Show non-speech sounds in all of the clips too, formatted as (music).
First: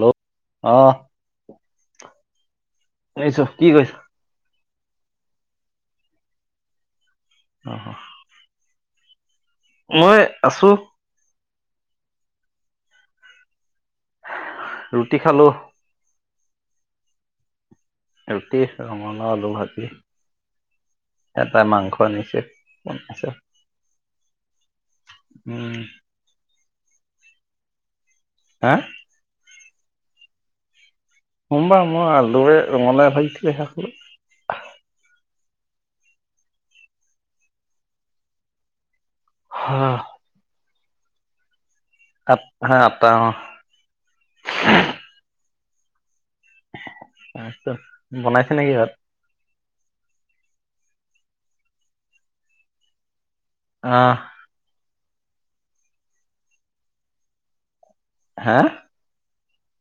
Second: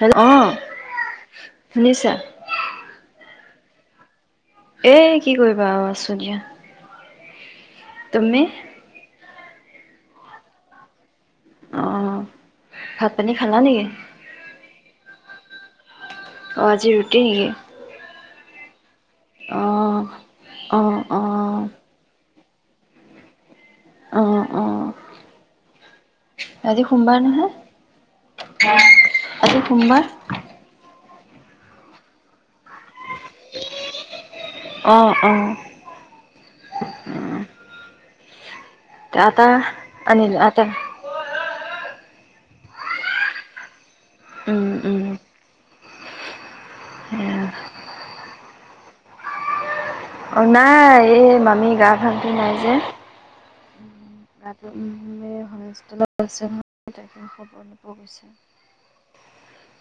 Hello অ শুনিছা। শুনিছো কি কৈছ। এ কি কৰিবা আৰু আছো দিয়া। উম। তুমি। মই আছো। অ' ভাত পানী খালা নেকি। ৰুটি খালো। অ' আজি ৰুটি নেকি। ৰুটি ৰঙালাও আলু অ ভাজি অ অ এটাই মাংস আনিছে। (unintelligible) অ' অ' উম আজি সোমবাৰ নহয়। হা (inaudible) আৰু। সোমবাৰ। সোমবাৰ মই আলুৱে ৰঙালাই ভাজি চিলে। (inaudible) আহঁ অঁ। আতা আ আনিলে আতা। আ হা আতা। উম উম বনাইছে নেকি ভাত। অ' নাই এই মামি গা ভালটো নাই যে। অ'। (inaudible) অৱশ্যে। হা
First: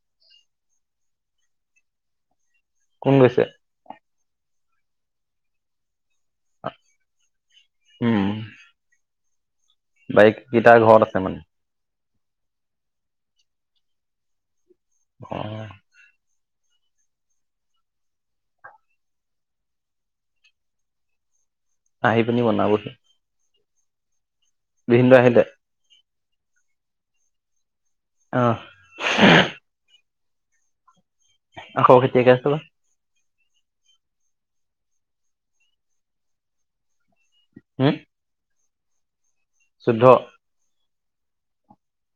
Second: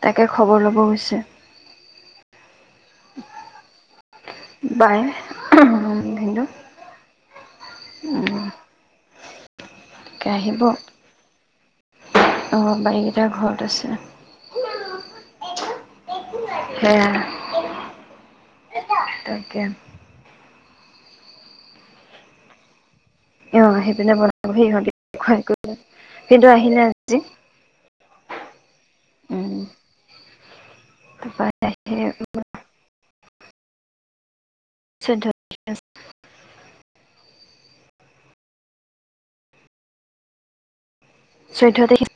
তাকে খবৰ ল'ব গৈছে। কোন গৈছে। বায়। (unintelligible) বাই কেইটা ঘৰত আছে মানে। অঁ বাৰীকেইটাাৰ ঘৰত আছে অ' হেয়া। তাকে। আহি পিনি বনাবহি অ সেইপিনে বনা (unintelligible) সেই ভিনদেউ (unintelligible) আহিলে খুৱাই কৰি পেলায় সিটো আহিলে আজি আহ। উম তাৰপৰা অ' খৌ আহি খেতিয়াকে আছো (unintelligible) (inaudible) হম? চোধ্ চৈধ্যতাৰিখে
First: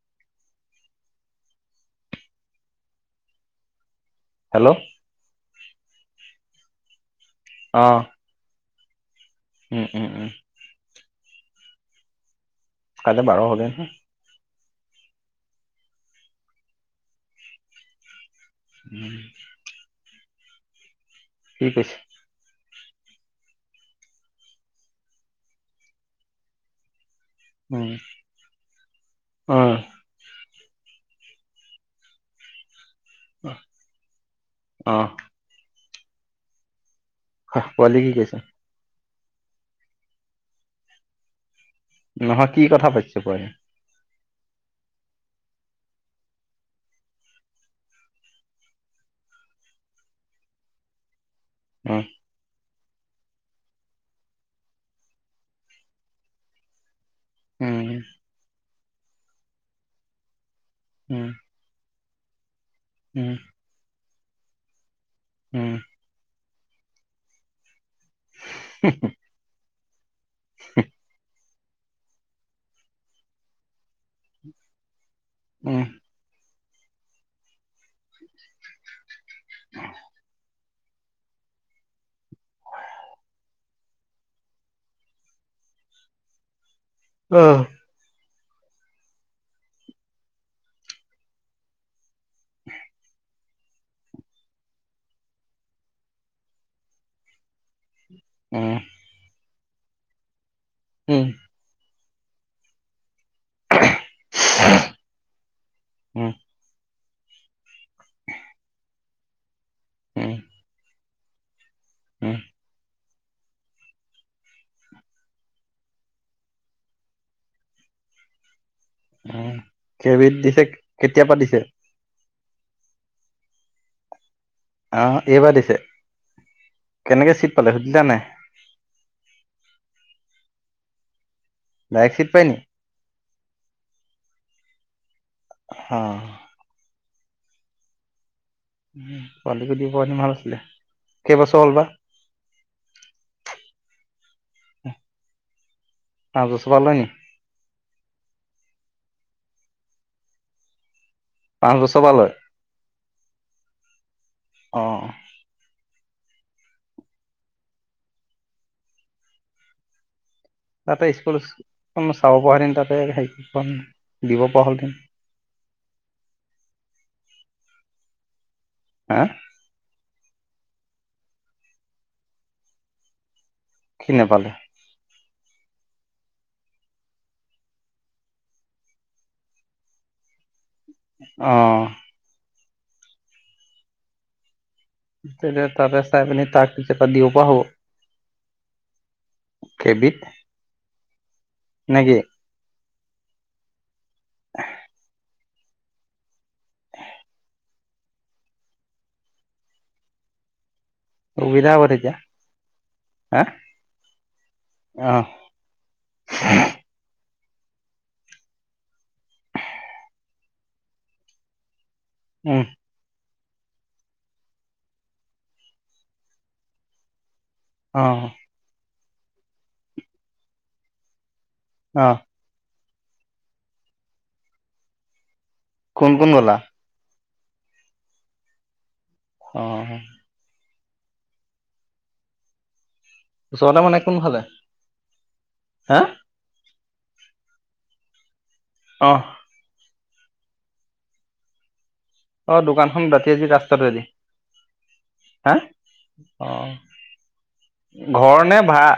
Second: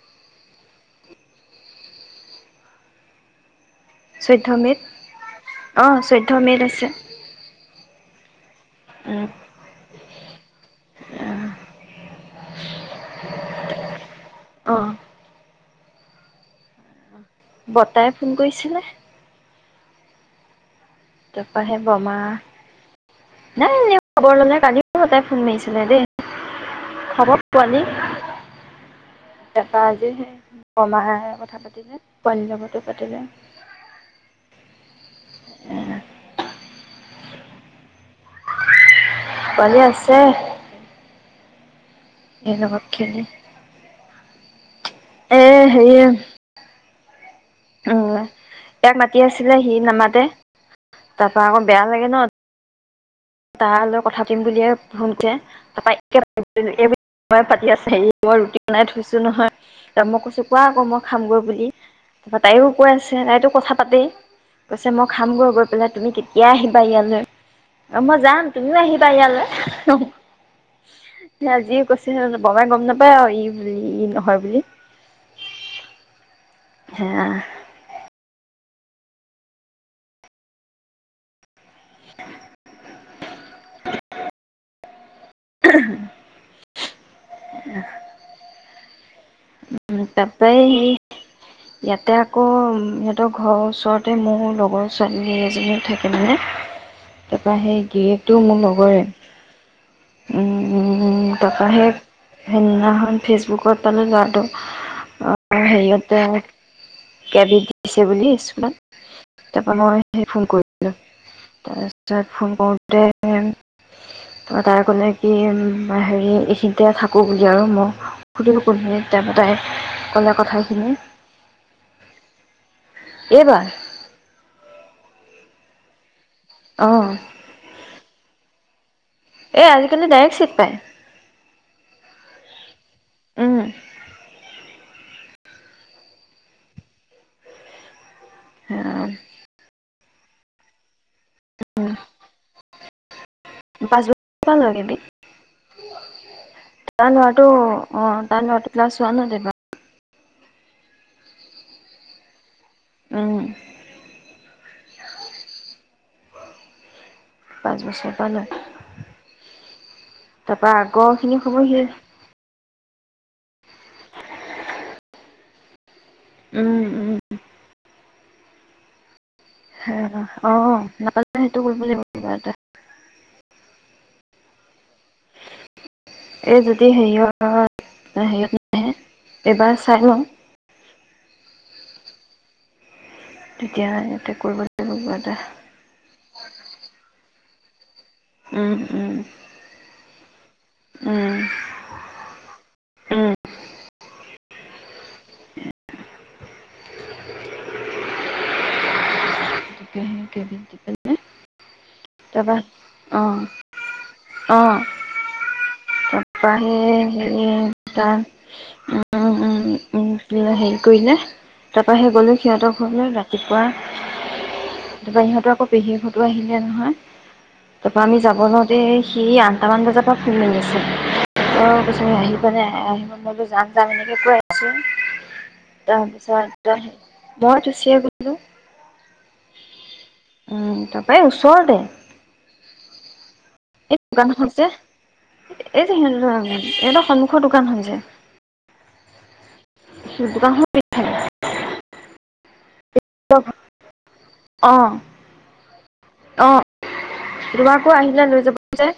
হেল্ল' চৈ্ধ্যযমেত অ' চৈধ্য মেইত আছে অহ। উম! উম -উম -উম! কাললৈ বাৰ হব হা অহ। বতাই, ফোন কৰিছিলে। উম, তাৰপৰা কি হে কৈছে বমা নাই এনে খবৰ ললে কালিও সদায় ফোন মাৰিছিলে দেই খাব পোৱলি, উম অ তাপা আজি সেই কমাহায়ৰ কথা পাতিলে পাঞ্জাৱতো পাতিলে আহ! উ। খ পোৱালেগ কচা পোৱালি আছে, নহয় এই কি লগত কথা পাতিছো খেলি ব এ সেৰি উম ইয়াক মাতি আছিলে সি নামাতে তাৰপা আকৌ বেয়া উম লাগে ন! তাৰ লগৈ কথা পতিম বুলিয়ে শুনতে তাৰ এইব বায়ে পাতি উম আছে হেয়ি, মই ৰুটি বনাই থৈছো নহয়, তা মই কৈছো কোৱা আকৌ মই উম খামগৈ বুলি। ত (unintelligible) তাইও কৈ আছে তাইতো কথা পাতেই আ মই খাম গৈ গৈ উম পেলাই তুমি কি এয় আহিবা ইয়ালৈ অ মই যাম তুমিও আহিবা ইয়ালৈ ৰ'ব (unintelligible) আজি কৈছে বমাই গম নাপায় আৰু ই বুলি ই নহয় বুলি উম হে (unintelligible) উম! উম তাৰাপই ইয়াতে ক'ম সিহঁতক ঘৰৰ ওচৰতে মোৰ লগৰ ছোৱালী এজনীও থাকে মানে তাৰপৰা সেই গিফ্ট টো মোৰ লগৰে উম! উম তটকাহে সেইদিনাখনখন ফেচবুকৰ তালে গ সেৰিয়তে উম কেবিধ দিছে বুলি কিছমান, তাৰপৰা মই সেই উম ফোন কৰিছিলো। উম তাৰপিছতফোন কৰোতে, তাই ক'লে কি হেৰি এইখিনতে থাকোঁ বুলি আৰু মই সুধো কো অ' কেইবিধ দিছে কেতিয়া পা দিছে এইবাৰ, অ এইবা দিছে অঁ কেনেকে চিট পালে সুধিলানে, এ আজিকালি ডাইৰেক্ট চিট পাই ড্ৰাই ফিট পায়নি উ, হ, পায় উ পালোগৈ দি অইন মাল আছে কেইবছৰ হ'ল বা পাঁচ ব লাগিবি পাঁচ বছৰ পৰা লয় নি তাৰ লৰাটো অ তাৰ ল'ৰাটো ক্লাছ ওৱানত এইবাৰ পাঁচ বছৰ পৰা লয় উম্ অ পাঁচ বছৰ পৰা লয় তাৰপৰা তাতে আগৰ খিনি সময় সি স্কুলখনো চাব পৰা হতি তাত ত হে দিব পৰা হ'লতেম উম উম হা অ অ নাযানো সেইটো কৰিব লাগিব কিবা এটা কি নেপালে এই যদি হেৰিয় হেৰিত নে এইবাৰ চাই লওঁ আহ তেতিয়া ইয়াতে কৰিব লাগিব কিবা এটা তেন্তে তাতে চাই মেলি তাক এটা দিওঁ, বাহু! উম উম কেবিত উম! নে কি আহ হে, সুবিধা হ'ব। তেতিয়া তাৰপা হা আহ আহ অ তাৰপ সেই ত হেৰি কৰিলে, তাৰৰা সেই গ'লো সিহঁতৰলৈ উম ৰাতি। ৰাতিপুৱা তাৰ পৰা ইহঁতৰ আকৌ পেহীয়েকহটো আহিছে নহয়। অ তাৰপৰা আমি যাব লওঁতে সি আঠটামান বজাৰ পৰা ফোন মাৰি আছে। অ' কৈছে আহিবা নে? বোলো যাম যাম এনেকে কৈ আছো ত কোন কোন চাল গ'লা মই ৰুচীয়ে গ'লো, অ'! তাৰপৰা ওচৰতে, ওচৰতে এই মানে কোনফালে দোকানখন যে এই হা যে সি এ, সন্মুখৰ দোকানখন যে, আহ! দোকানখনৰ পিছফালে, অ' দোকানখন বাদ দি আহি ৰাস্তাটো দি হা, অ তোমাকো আহিলে ঘৰ লৈ যাব নে যে ভাড়া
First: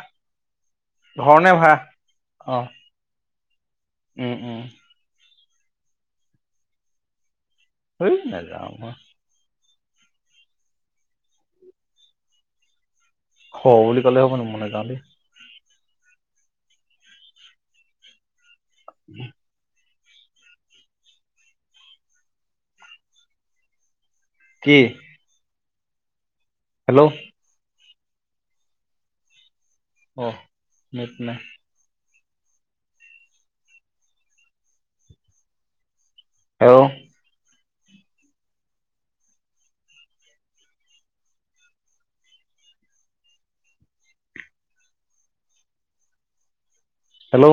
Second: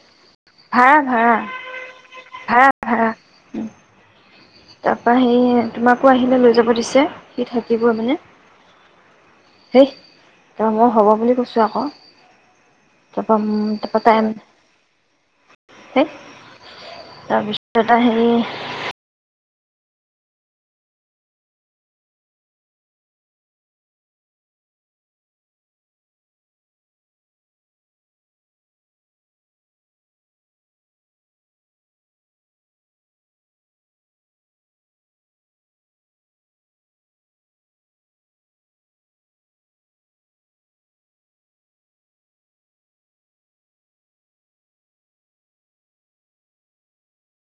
ঘৰ নে ভাড়া ভা়-ভা়-ভা়-ভা় উম উম-উম এই তোমাকো আহিলে লৈ যাব দিছে সি থাকিবই মানে হয় নাযাওঁ মই হেই তাৰৰা হ'ব বুলি কৈছোঁ আকৌ তাৰপা হ তাৰপা বুলি তাই ক'লে হ'বনি মই নাযাওঁ দেই তাৰপিছত হেৰি উম কি হেল্ল' আহ নেট নাই হ হেল্ল'